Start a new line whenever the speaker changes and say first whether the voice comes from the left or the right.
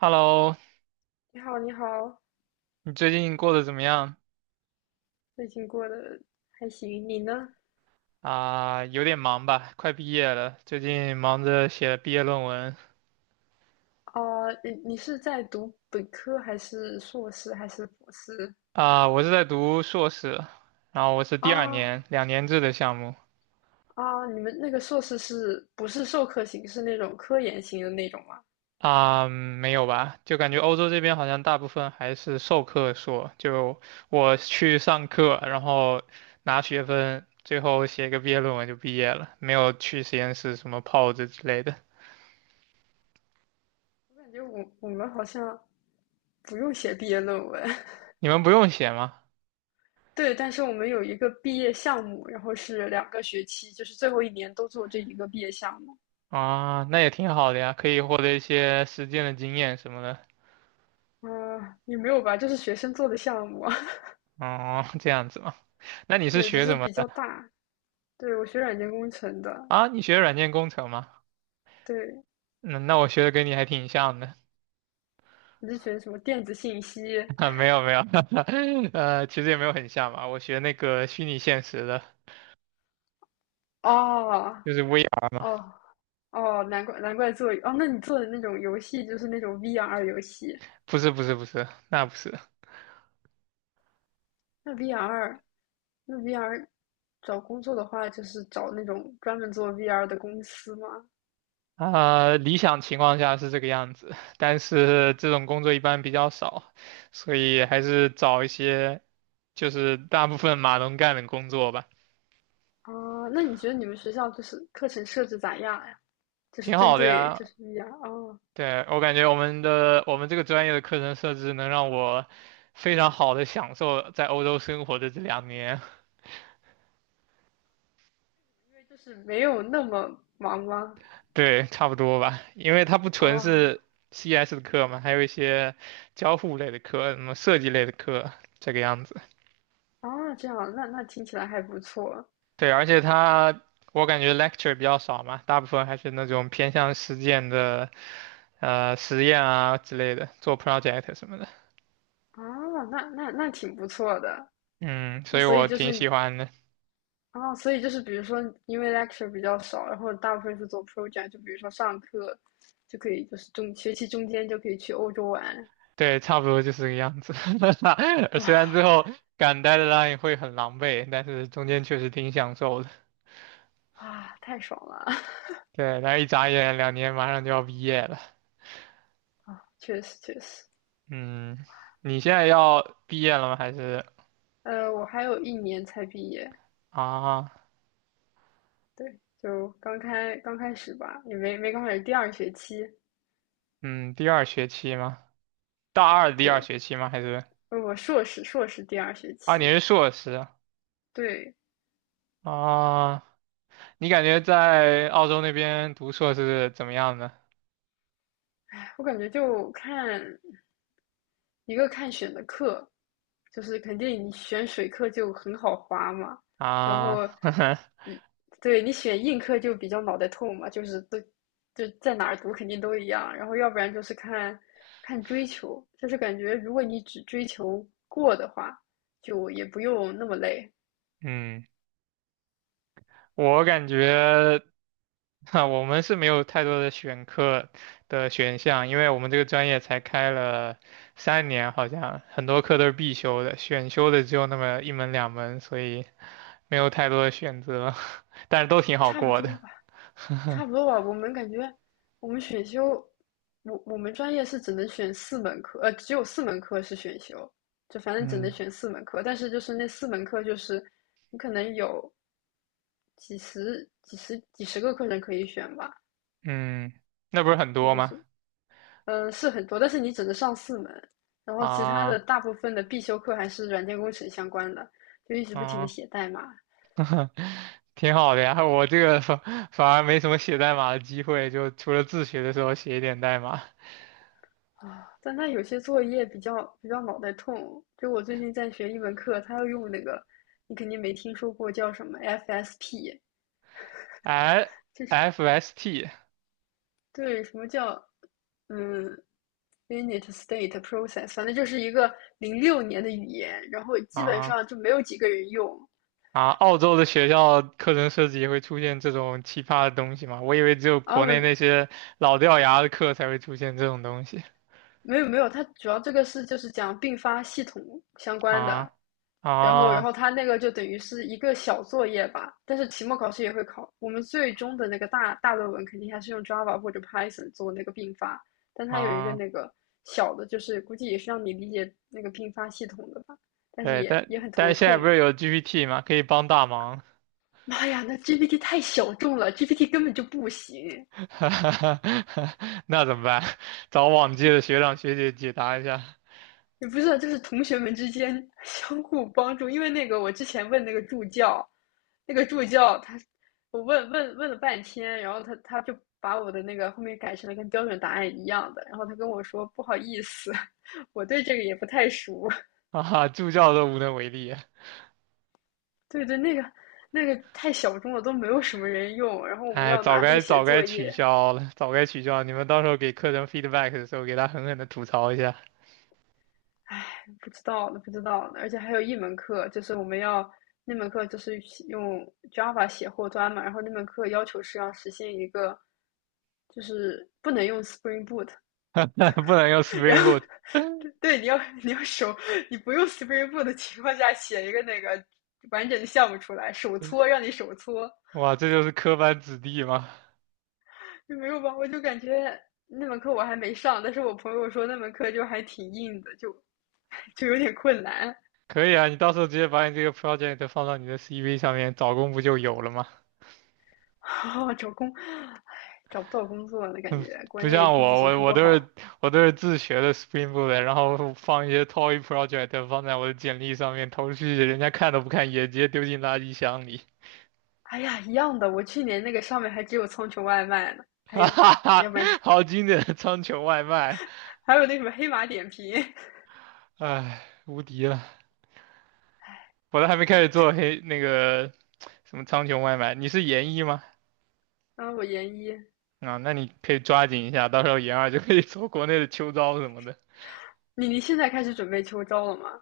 right: Hello，
left: 你好，你好，
right: 你最近过得怎么样？
left: 最近过得还行，你呢？
right: 有点忙吧，快毕业了，最近忙着写毕业论文。
left: 啊、你是在读本科还是硕士还是博士？
right: 我是在读硕士，然后我是
left: 啊
right: 第二年，两年制的项目。
left: 啊，你们那个硕士是不是授课型，是那种科研型的那种吗？
right: 没有吧？就感觉欧洲这边好像大部分还是授课硕，就我去上课，然后拿学分，最后写个毕业论文就毕业了，没有去实验室什么泡着之类的。
left: 我感觉我们好像不用写毕业论文，
right: 你们不用写吗？
left: 对，但是我们有一个毕业项目，然后是2个学期，就是最后一年都做这一个毕业项目。
right: 啊，那也挺好的呀，可以获得一些实践的经验什么的。
left: 嗯、也没有吧，就是学生做的项目啊，
right: 哦，这样子嘛。那你是
left: 对，只
right: 学什
left: 是
right: 么
left: 比
right: 的
left: 较大。对，我学软件工程的，
right: 啊？你学软件工程吗？
left: 对，
right: 嗯，那我学的跟你还挺像的。
left: 你是学什么电子信息？
right: 啊，没有没有，其实也没有很像吧。我学那个虚拟现实的，
left: 哦
right: 就是 VR 嘛。
left: 哦哦，难怪难怪做哦，那你做的那种游戏就是那种 VR 游戏，
right: 不是不是不是，那不是。
left: 那 VR 那 VR 找工作的话，就是找那种专门做 VR 的公司吗？
right: 理想情况下是这个样子，但是这种工作一般比较少，所以还是找一些就是大部分码农干的工作吧。
left: 啊，那你觉得你们学校就是课程设置咋样呀？就是
right: 挺
left: 针
right: 好的
left: 对
right: 呀，
left: 就是 VR 哦，
right: 对，我感觉我们这个专业的课程设置能让我非常好的享受在欧洲生活的这两年。
left: 因为就是没有那么忙吗？
right: 对，差不多吧，因为它不纯
left: 啊
right: 是 CS 的课嘛，还有一些交互类的课，什么设计类的课，这个样子。
left: 啊，这样，那听起来还不错
right: 对，而且它我感觉 lecture 比较少嘛，大部分还是那种偏向实践的，实验啊之类的，做 project 什么的。
left: 啊，那挺不错的。
right: 嗯，
left: 那
right: 所以
left: 所以
right: 我
left: 就
right: 挺
left: 是
right: 喜欢的。
left: 啊，所以就是比如说，因为 lecture 比较少，然后大部分是做 project，就比如说上课就可以，就是中学期中间就可以去欧洲玩，
right: 对，差不多就是这个样子。虽
left: 哇
right: 然最后赶 deadline 会很狼狈，但是中间确实挺享受的。
left: 哇，太爽了
right: 对，然后一眨眼两年马上就要毕业了。
left: 啊！确实确实，
right: 嗯，你现在要毕业了吗？还是
left: 我还有一年才毕业，
right: 啊？
left: 对，就刚开始吧，也没刚开始，第二学期，
right: 嗯，第二学期吗？大二的第二
left: 对，
right: 学期吗？还是
left: 我硕士第二学
right: 啊？
left: 期，
right: 你是硕士啊？
left: 对，
right: 啊你感觉在澳洲那边读硕士怎么样呢？
left: 哎我感觉就看一个看选的课，就是肯定你选水课就很好划嘛，然后
right: 啊，
left: 你对你选硬课就比较脑袋痛嘛，就是都就在哪儿读肯定都一样，然后要不然就是看看追求，就是感觉如果你只追求过的话，就也不用那么累，
right: 嗯，我感觉。哈，我们是没有太多的选课的选项，因为我们这个专业才开了三年，好像很多课都是必修的，选修的只有那么一门两门，所以没有太多的选择，但是都挺好
left: 差不
right: 过
left: 多
right: 的。
left: 吧。差不多吧。我们感觉我们选修，我们专业是只能选四门课，只有四门课是选修，就反正只能
right: 嗯
left: 选四门课。但是就是那4门课，就是你可能有几十、几十、几十个课程可以选吧，
right: 嗯，那不是很
left: 就
right: 多
left: 是
right: 吗？
left: 是，是很多，但是你只能上四门。然后其他的
right: 啊，
left: 大部分的必修课还是软件工程相关的，就一直不停的
right: 嗯，
left: 写代码，
right: 挺好的呀。我这个反而没什么写代码的机会，就除了自学的时候写一点代码。
left: 啊，但他有些作业比较脑袋痛。就我最近在学一门课，他要用那个，你肯定没听说过叫什么 FSP，
right: L
left: 就是
right: F S T
left: 对什么叫嗯 init state process，反正就是一个06年的语言，然后基本
right: 啊
left: 上就没有几个人用。
right: 啊，澳洲的学校课程设计也会出现这种奇葩的东西吗？我以为只有
left: 然
right: 国内
left: 后
right: 那些老掉牙的课才会出现这种东西
left: 没有没有，它主要这个是就是讲并发系统相关的，
right: 啊
left: 然后
right: 啊
left: 它那个就等于是一个小作业吧，但是期末考试也会考。我们最终的那个大论文肯定还是用 Java 或者 Python 做那个并发，但它有一个
right: 啊！
left: 那个小的，就是估计也是让你理解那个并发系统的吧，但是
right: 对，
left: 也
right: 但
left: 很
right: 但
left: 头
right: 是现在不
left: 痛。
right: 是有 GPT 吗？可以帮大忙，
left: 妈呀，那 GPT 太小众了，GPT 根本就不行。
right: 那怎么办？找往届的学长学姐解答一下
left: 也不是，就是同学们之间 相互帮助。因为那个我之前问那个助教，那个助教他，我问了半天，然后他就把我的那个后面改成了跟标准答案一样的，然后他跟我说不好意思，我对这个也不太熟。
right: 啊哈，助教都无能为力啊。
left: 对对，那个太小众了，都没有什么人用。然后我们
right: 哎，
left: 要
right: 早
left: 拿这
right: 该
left: 个写
right: 早该
left: 作
right: 取
left: 业，
right: 消了，早该取消！你们到时候给课程 feedback 的时候，给他狠狠的吐槽一下，
left: 唉，不知道呢，不知道呢，而且还有一门课，就是我们要那门课就是用 Java 写后端嘛，然后那门课要求是要实现一个，就是不能用 Spring Boot，
right: 不能用
left: 然
right: Spring
left: 后
right: Boot。
left: 对对，你要你不用 Spring Boot 的情况下写一个那个完整的项目出来，手搓让你手搓，
right: 哇，这就是科班子弟吗？
left: 就没有吧？我就感觉那门课我还没上，但是我朋友说那门课就还挺硬的，就有点困难。
right: 可以啊，你到时候直接把你这个 project 放到你的 CV 上面，找工不就有了吗？
left: 哦，找工，唉，找不到工作了，感
right: 嗯，
left: 觉国
right: 不
left: 内
right: 像
left: 经济
right: 我，
left: 形
right: 我
left: 势
right: 我
left: 不
right: 都
left: 好。
right: 是我都是自学的 Spring Boot，的然后放一些 toy project 放在我的简历上面投出去，人家看都不看，也直接丢进垃圾箱里。
left: 哎呀，一样的，我去年那个上面还只有苍穹外卖呢，还
right: 哈
left: 有，
right: 哈哈，
left: 要不然就，
right: 好经典的苍穹外卖，
left: 还有那什么黑马点评。
right: 唉，无敌了！我都还没开始做 黑那个什么苍穹外卖，你是研一吗？
left: 然后我研一，
right: 啊，那你可以抓紧一下，到时候研二就可以做国内的秋招什么的。
left: 你现在开始准备秋招了吗？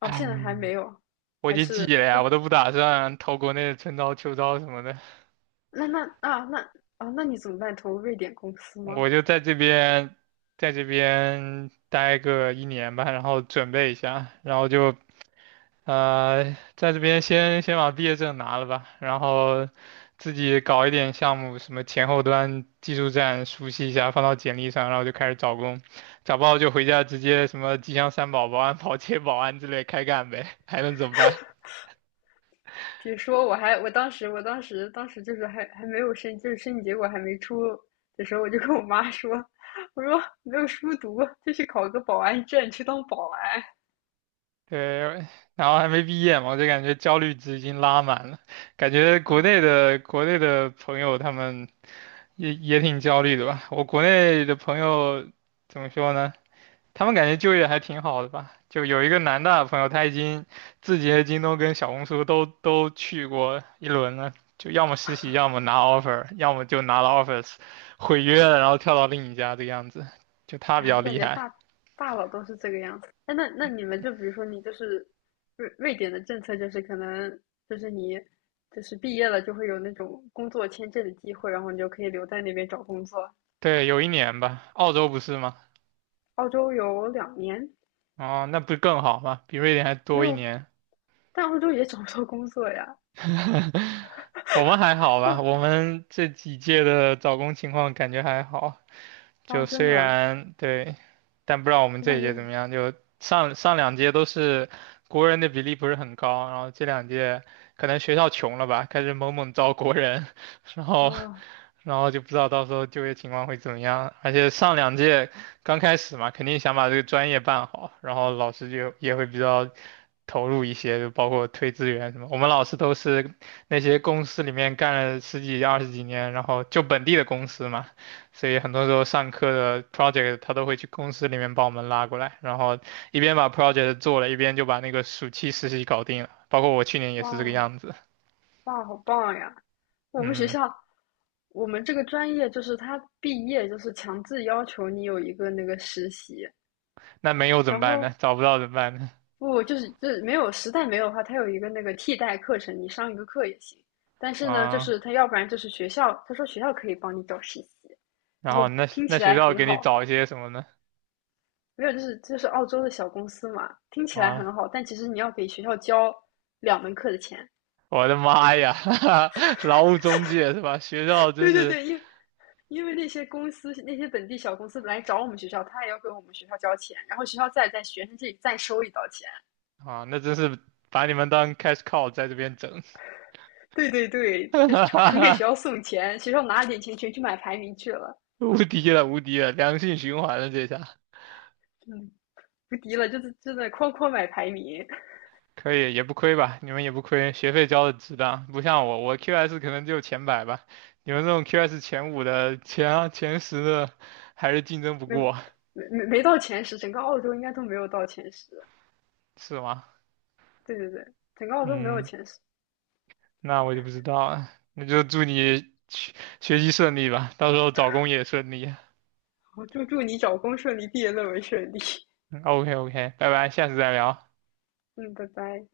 left: 哦，
right: 哎，
left: 现在还 没有，
right: 我已
left: 还
right: 经
left: 是
right: 寄了
left: 哎
right: 呀，我都不打算投国内的春招、秋招什么的，
left: 那那啊那啊，那你怎么办？投瑞典公司吗？
right: 我就在这边，在这边待个一年吧，然后准备一下，然后就呃，在这边先把毕业证拿了吧，然后自己搞一点项目，什么前后端技术栈熟悉一下，放到简历上，然后就开始找工，找不到就回家直接什么吉祥三宝、保安、保洁、保安之类开干呗，还能怎么办？
left: 比如说，我还我当时我当时当时就是还没有申，就是申请结果还没出的时候，我就跟我妈说，我说没有书读，就去考个保安证，去当保安
right: 对，然后还没毕业嘛，我就感觉焦虑值已经拉满了。感觉国内
left: 啊！
right: 的国内的朋友他们也挺焦虑的吧？我国内的朋友怎么说呢？他们感觉就业还挺好的吧？就有一个南大的朋友，他已经字节、京东跟小红书都去过一轮了，就要么实习，要么拿 offer，要么就拿了 offers 毁约了，然后跳到另一家这个样子。就他比
left: 哎，
right: 较
left: 我感
right: 厉
left: 觉
right: 害。
left: 大佬都是这个样子。哎，那你们就比如说你就是瑞典的政策就是可能就是你就是毕业了就会有那种工作签证的机会，然后你就可以留在那边找工作。
right: 对，有一年吧，澳洲不是吗？
left: 澳洲有2年
right: 哦，那不是更好吗？比瑞典还
left: 没
right: 多一
left: 有，
right: 年。
left: 但澳洲也找不到工作呀。
right: 我们还好吧？
left: 哇
right: 我们这几届的找工情况感觉还好。就
left: 啊，真
right: 虽
left: 的。
right: 然对，但不知道我们
left: 我
right: 这一
left: 感觉，
right: 届怎么样。就上两届都是国人的比例不是很高，然后这两届可能学校穷了吧，开始猛猛招国人，然后
left: 啊，
right: 然后就不知道到时候就业情况会怎么样。而且上两届刚开始嘛，肯定想把这个专业办好，然后老师就也会比较投入一些，就包括推资源什么。我们老师都是那些公司里面干了10几20几年，然后就本地的公司嘛。所以很多时候上课的 project 他都会去公司里面帮我们拉过来，然后一边把 project 做了，一边就把那个暑期实习搞定了。包括我去年也
left: 哇
right: 是这个样子。
left: 哇，好棒呀！我们学
right: 嗯，
left: 校，我们这个专业就是他毕业就是强制要求你有一个那个实习，
right: 那没有怎么
left: 然
right: 办呢？
left: 后
right: 找不到怎么办呢？
left: 不就是没有实在没有的话，他有一个那个替代课程，你上一个课也行。但是呢，就
right: 啊，
left: 是他要不然就是学校，他说学校可以帮你找实习，
right: 然
left: 然
right: 后
left: 后
right: 那
left: 听
right: 那
left: 起
right: 学
left: 来
right: 校
left: 很
right: 给你
left: 好，
right: 找一些什么呢？
left: 没有就是澳洲的小公司嘛，听起来很
right: 啊，
left: 好，但其实你要给学校交2门课的钱。
right: 我的妈呀，劳务中介是吧？学校真
left: 对对
right: 是
left: 对，因为那些公司、那些本地小公司来找我们学校，他也要给我们学校交钱，然后学校再在学生这里再收一道钱。
right: 啊，那真是把你们当 cash cow 在这边整，
left: 对对对，就是纯给学 校送钱，学校拿了点钱全去买排名去了，
right: 无敌了，无敌了，良性循环了这下。
left: 嗯，无敌了，就是就在哐哐买排名，
right: 可以，也不亏吧？你们也不亏，学费交的值当，不像我，我 QS 可能就前百吧。你们这种 QS 前五的、前十的，还是竞争不
left: 没
right: 过，
left: 没到前十，整个澳洲应该都没有到前十。
right: 是吗？
left: 对对对，整个澳洲没有
right: 嗯，
left: 前十。
right: 那我就不知道了。那就祝你学习顺利吧，到时候找工也顺利。
left: 好，祝你找工顺利，毕业论文顺利。
right: OK OK，拜拜，下次再聊。
left: 嗯，拜拜。